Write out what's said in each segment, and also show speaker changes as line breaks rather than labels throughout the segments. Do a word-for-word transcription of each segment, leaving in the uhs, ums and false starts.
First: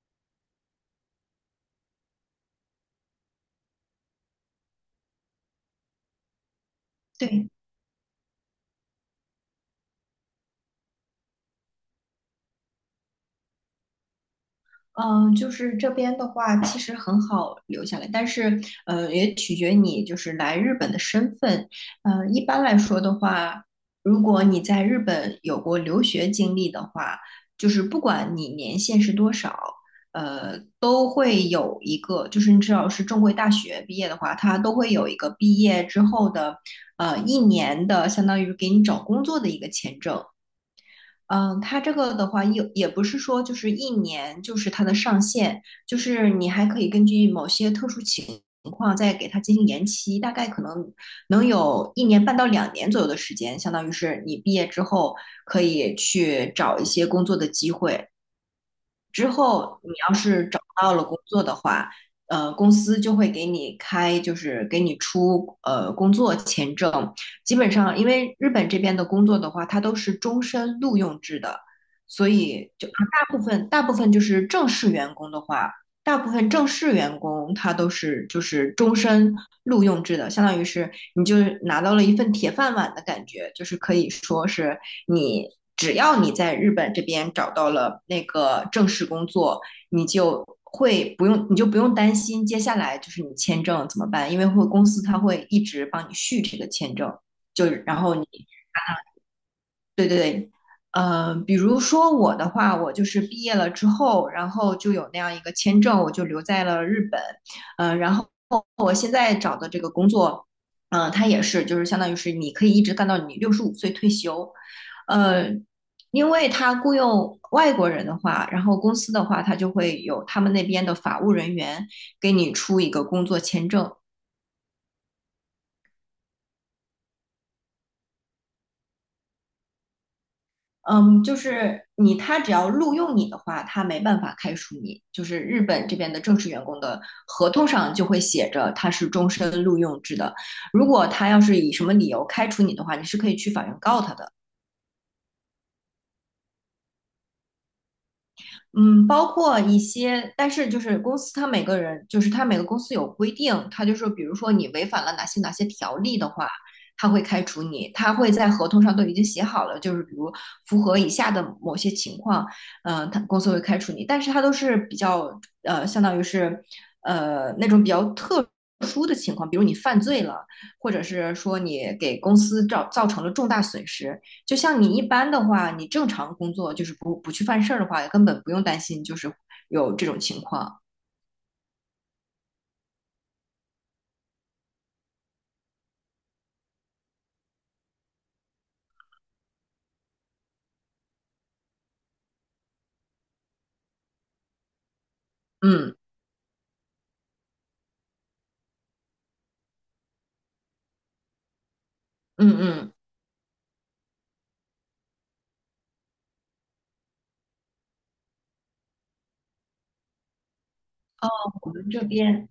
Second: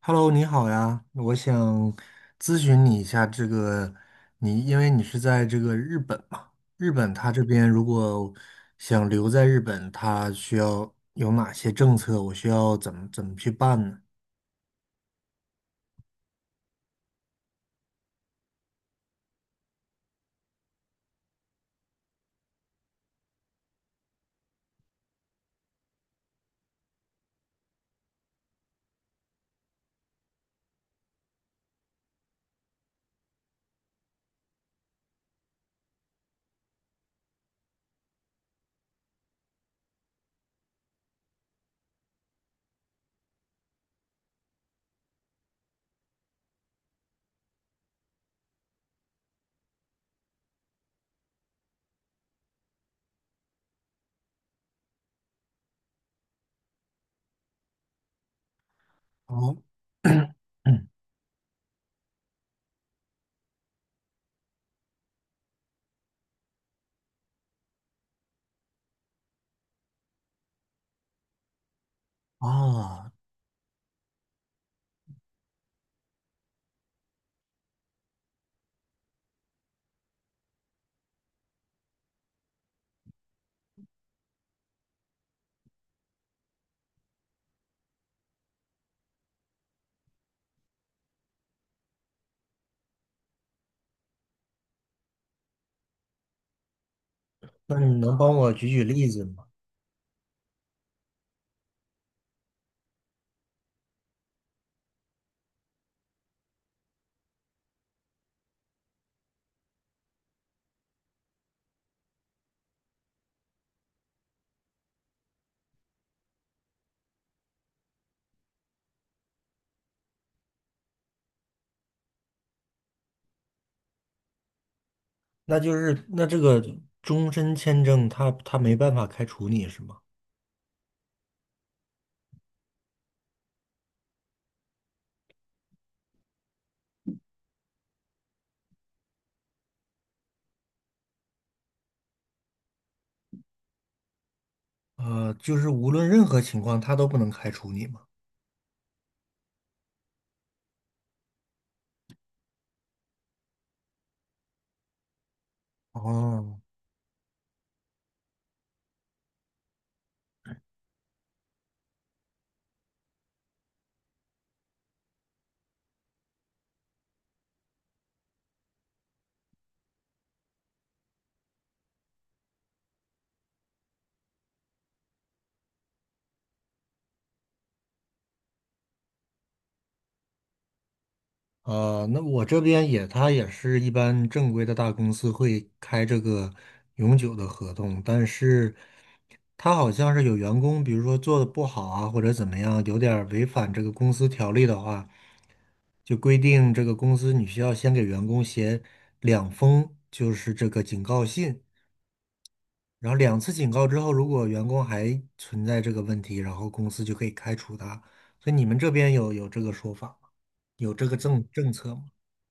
Hello，你好呀，我想咨询你一下这个，你因为你是在这个日本嘛，日本他这
对，
边如果想留在日本，他需要有哪些政策？我需要怎么怎么去办呢？
嗯、就是这边的话，其实很好留下来，但是，呃，也取决你就是来日本的身份。呃，一般来说的话，如果你在日本有过留学经历的话，就是不管你年限是多少，呃，都会有一个，就是你只要是正规大学毕业的话，它都会有一个毕业之后的，呃，一年的相当于给你找工作的一个签证。嗯，它这个的话也也不是说就是一年就是它的上限，就是你还可以根据某些特殊情况再给它进行延期，大概可能能有一年半到两年左右的时间，相当于是你毕业之后可以去找一些工作的机会。之
哦，
后你要是找
嗯
到了工作的话，呃，公司就会给你开，就是给你出呃工作签证。基本上，因为日本这边的工作的话，它都是终身录用制的，所 以就
啊，
大部分大部分就是正式员工的话，大部分正式员工他都是就是终身录用制的，相当于是你就拿到了一份铁饭碗的感觉，就是可以说是你只要你在日本这边找到了那个正式工作，你就会不用，你就不用担心接下来就是你签证怎么办，因为会公司他会一直帮你续这个签证，就
那
然
你
后
能
你
帮我举举例子吗？
对对对，呃，比如说我的话，我就是毕业了之后，然后就有那样一个签证，我就留在了日本，呃，然后我现在找的这个工作，嗯、呃，它也是就是相当于是你可以一直干到你六十五岁退休，呃，因为他雇佣外国人的话，然后公司的话，他就会有他们那边的法务人员给你出一个工作签证，
那就是那这个终身签证他他没办法开除你是吗？
嗯，就是你，他只要录用你的话，他没办法开除你。就是日本这边的正式员工的合同上就会写着他是终身录用制的。如果他要是以什么理由开除你的话，你是可以去法院告他的。
呃，就是无论任何情况，他都不能开除你吗？
嗯，包括一些，但是就是公司，它每个人就是它每个公司有规定，它就说，比如说你违反了哪些哪些条例的话，
哦。
它会开除你，它会在合同上都已经写好了，就是比如符合以下的某些情况，嗯、呃，它公司会开除你，但是他都是比较呃，相当于是呃那种比较特殊的情况，比如你犯罪了，或者是说你给公司造造成了重大损失，就像你一般的话，你正常工作就是不不去犯事儿的话，根本不用担心就是有这种情况。
呃，那我这边也，他也是一般正规的大公司会开这个永久的合同，但是他好像是有员工，比如说做的不好啊，或者怎么样，有点儿违反这个公司条例的话，
嗯
就规定这个公司你需要先给员工写两封，就是这个警告信，
嗯嗯，
然后两次警告之后，如果员工还存在这个问题，然后公司就可以开除他。所以你们这边有有这个说法吗？有这个政
我
政
们
策
这
吗？
边。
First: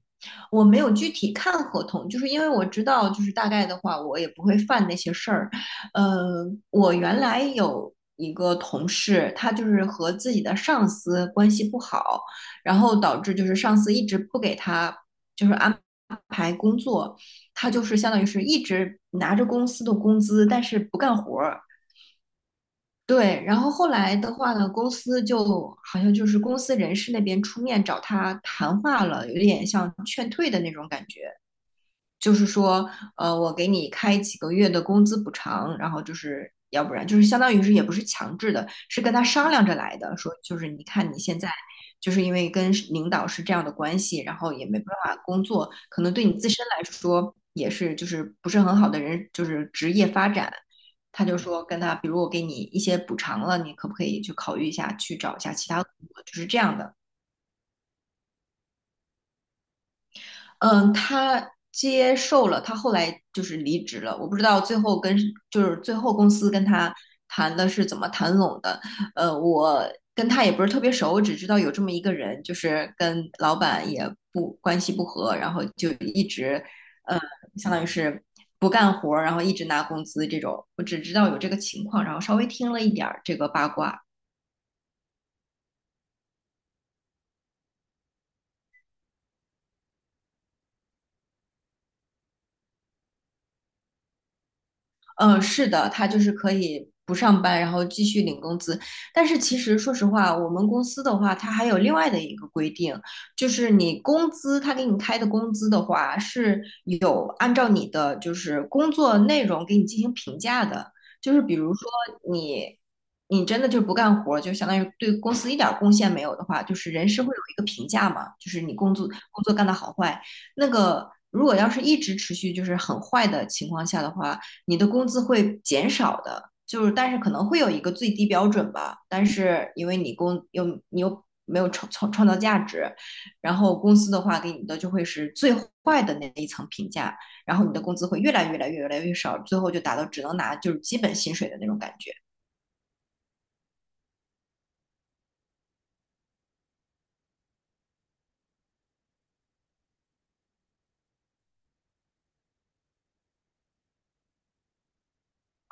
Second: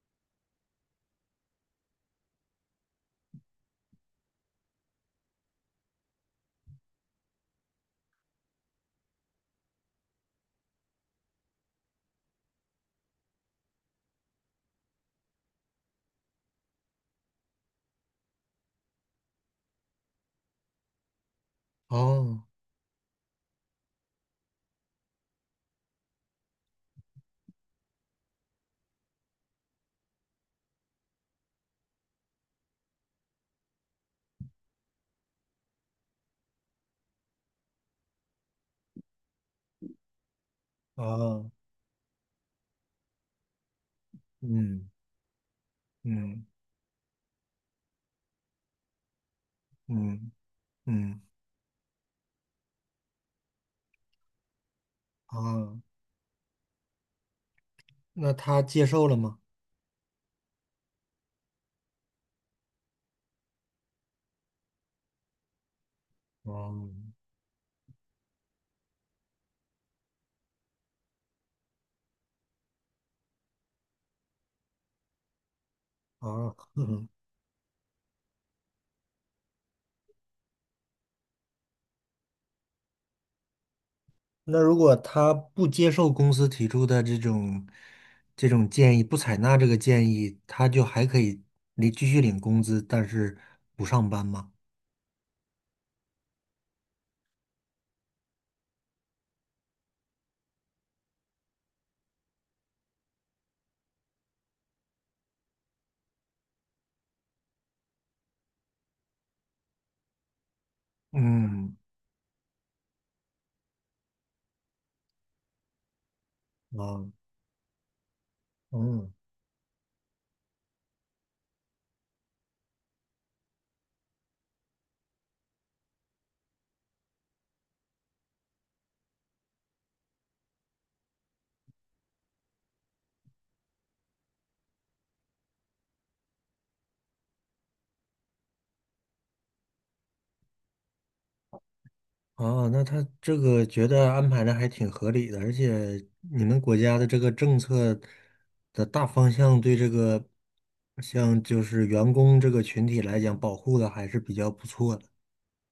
我没有具体看合同，就是因为我知道，就是大概的话，我也不会犯那些事儿。呃，我原来有一个同事，他就是和自己的上司关系不好，然后导致就是上司一直不给他就是安排工作，他就是相当于是一直拿着公司的工资，但是不干活儿。
哦。
对，然后后来的话呢，公司就好像就是公司人事那边出面找他谈话了，有点像劝退的那种感觉。就是说，呃，我给你开几个月的工资补偿，然后就是要不然就是相当于是也不是强制的，是跟他商量着来的，说就是你看你现在
哦，
就是因为跟领导是这样的关系，然后也没办
嗯
法工作，可能对你
嗯
自身来说也是就是不是很好的人，就是职业发
嗯
展。
嗯
他就说跟他，比如我给你一些补偿了，你可不可以去考虑一下，去找一下其
啊，
他工作，就是这样的。
那他接受了吗？
嗯，他接受了，他后来就是离职了。我不知道最后跟就是最后公司跟
哦
他谈的是怎么谈拢的。呃，我跟他也不是特别熟，我只知道有这么一个人，就是跟老板也不关系不和，然后就一
啊，
直
嗯，
呃，相当于是不干活儿，然后一直拿工资这种。我只知道有这个情况，然后稍微听了一点儿这个八卦。
那如果他不接受公司提出的这种这种建议，不采纳这个建议，他就还可以领继续领工资，但是不上班吗？
嗯，是的，他就是可以不上班，然后继续领工资。但是其实说实话，我们公司的话，它还有另外的一个规定，就是你工资，他给你开的工资的话，是有按照你的就是工作内容给你进行评价的。就是比如
嗯
说你，你真的就不干活儿，就相当于对公司一点儿贡献没有的话，就是
啊，
人事会有一个评价嘛，就是你工作
嗯
工作干的好坏。那个如果要是一直持续就是很坏的情况下的话，你的工资会减少的。就是但是可能会有一个最低标准吧，但是因为你工又你又没有创创创造价值，然后公司的话给你的就会是最坏的那一层评价，然后你的工资会越来越来越越来越少，最后就达到只能拿就是基本薪水的那种感觉。
哦，那他这个觉得安排的还挺合理的，而且你们国家的这个政策的大方向对这个，像就是员工这个群体来讲，保护的还是比较不错的。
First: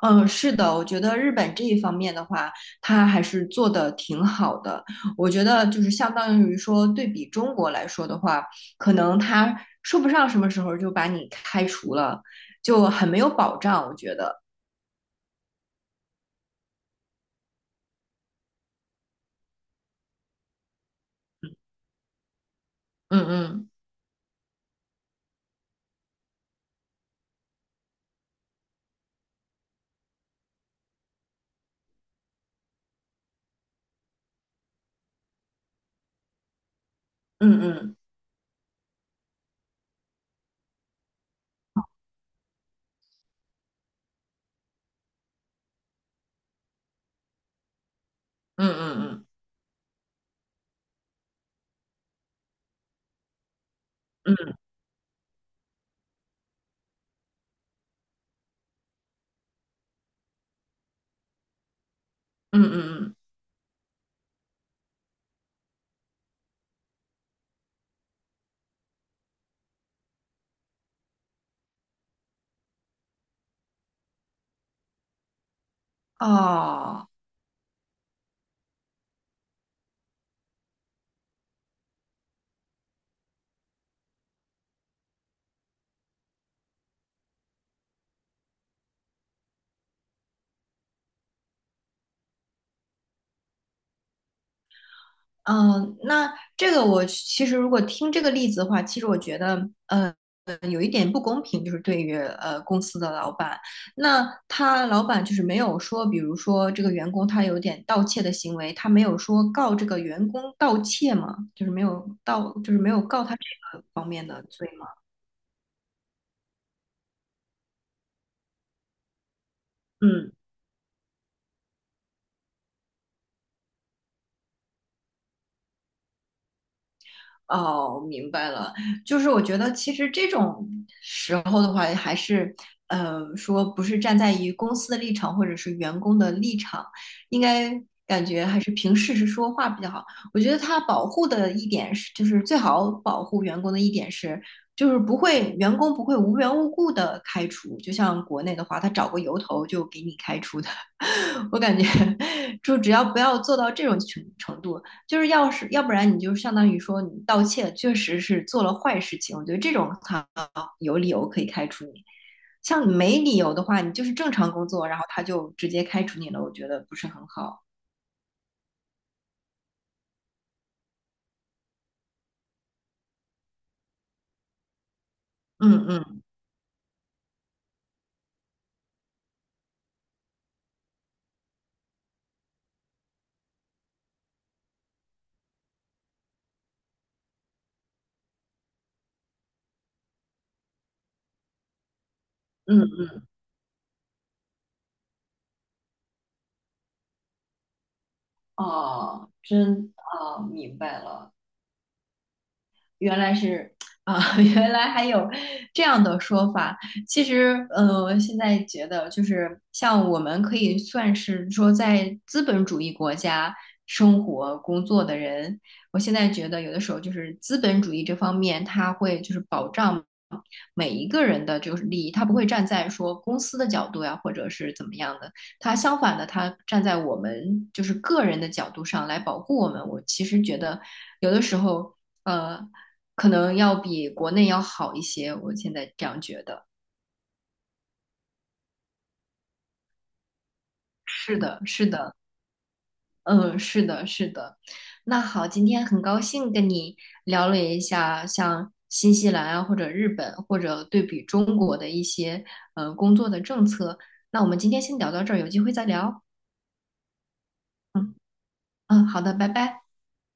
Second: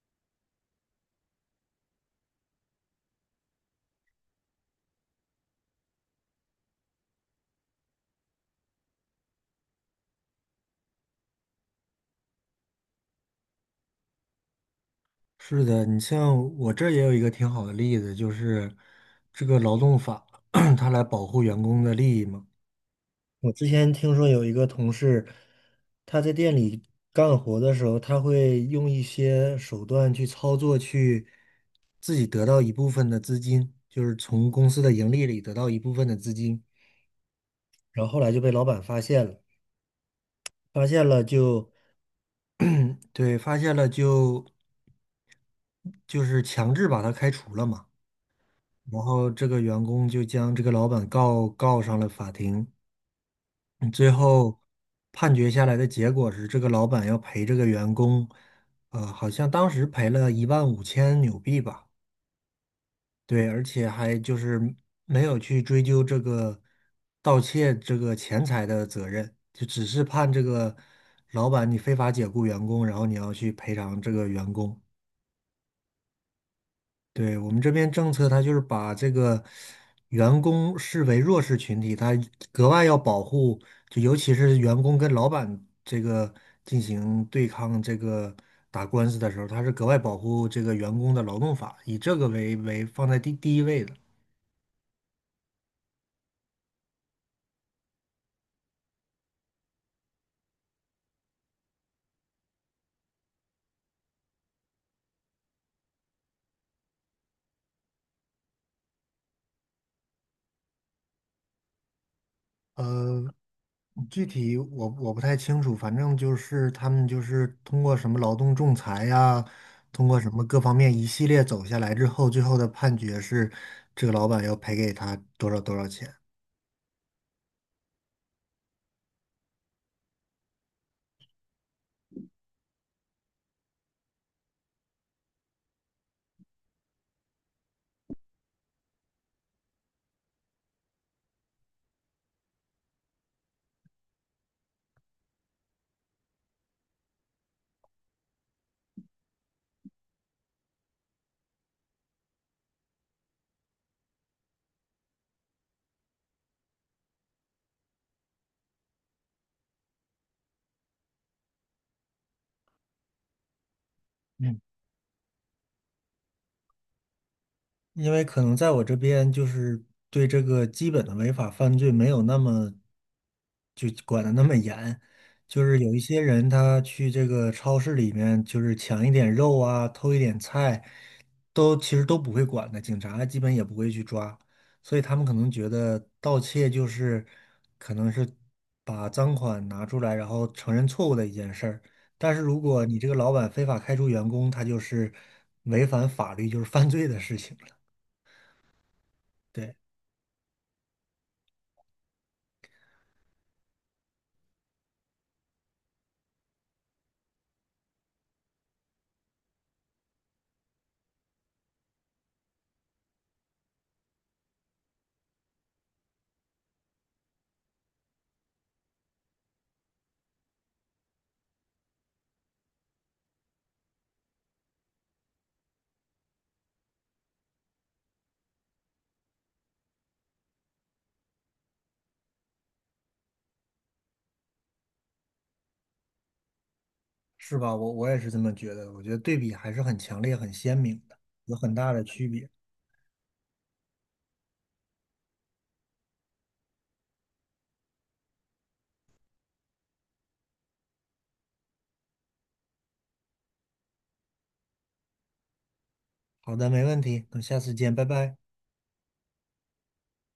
嗯，是的，我觉得日本这一方面的话，它还是做的挺好的。我觉得就是相当于说，对比中国来说的话，可能它说不上什么时候就把你开除了，就很没有保障。我觉得，
是的，你像我这儿也有一个挺好的例子，就是这个劳动法，它来保护员工的利益嘛。
嗯
我之
嗯
前听说有一个同事，他在店里干活的时候，他会用一些手段去操作，去自己得到一部分的资金，就是从公司的盈利里得到一部分的资金，
嗯嗯
然后后来就被老板发现了，发现了就，对，发现了就就是强制把他开除了嘛，
嗯
然
嗯
后这个员工就将这个老板告告上了法庭。嗯最
嗯，嗯
后判决下来的结果是，这个老板要赔这个员工，呃，好像当时赔了一万五千纽币吧。
嗯嗯嗯，
对，而且还就是没有去追究这个盗窃这个钱财的责任，就只是判这个老板你非法解雇员工，然后你要去赔偿这个员工。
哦。
对，我们这边政策，它就是把这个员工视为弱势群体，他格外要保护，就尤其是员工跟老板这个进行对抗、这个打官司的时候，他是格外保护这个员工的劳动法，以这个为为放在第第一位的。
嗯，那这个我其实如果听这个例子的话，其实我觉得，呃，有一点不公平，就是对于呃公司的老板，那他老板就是没有说，比如说这个员工他有点盗窃的行为，他没有说告这个员工盗窃吗？就是没有盗，就是没有告他
嗯。
这个方
具
面的
体
罪吗？
我我不太清楚，反正就是他们就是通过什么劳动仲裁呀，通过
嗯。
什么各方面一系列走下来之后，最后的判决是这个老板要赔给他多少多少钱。
哦，明白了，就是我觉得其实这种时候的话，还是呃说不是站在于公司的立场或者是员工的立场，应该感觉还是凭事实说话比较好。我觉得他保护的一点是，就是最好保护员工的一点是，就是不会员工不会无缘无故的开除，就像国内的话，他找个由头就给你开除的。我感觉 就只要不要做到这种程程度，就是要是要不然你就相当于说你盗窃确实是做了坏事情，我觉得这种他有理由可以开除你。像没理由的话，你就是正常工作，然后他就直接开除你了，我觉得不是很好。
因为可能在我这边就是对这个基本的违法犯罪没有那么就管的那么严，就是
嗯
有一些
嗯
人他去这个超市里面就是抢一点肉啊，偷一点菜，都其实都不会管的，警察基本也不会去抓，所以他们可能觉得盗窃就是可能是把赃款拿出来，然后承认错误的一件事儿。但是如果你这
嗯，
个老板非法开除员工，他就是违反法律，就是犯罪的事情。
哦，
对，
真哦，明白了。原来是啊、原来还有这样的说法。其实，呃，现在觉得就是像我们可以算是说在资本主义国家生活工作的人，我现在觉得有的时候就是资本主义这方面，他会就是保障。每一个人的就是利益，他不会站在说公司的角度呀，或者是怎么样的，他相反的，他站在我们就是个人的角度上来保护我们。我其实觉得有的时候，呃，可能要比国内要好一些，我现在这样觉得。
是吧？我我也是这么觉得，我觉得对比还是很强烈、很鲜明的，
是
有
的，
很
是
大的
的，
区别。
嗯，是的，是的。那好，今天很高兴跟你聊了一下像新西兰啊，或者日本，或者对比中国的一些呃工作的政策。那我们今天先聊到这儿，有机会再聊。
好的，没问题，等下次见，拜
嗯
拜。
嗯，好的，拜拜。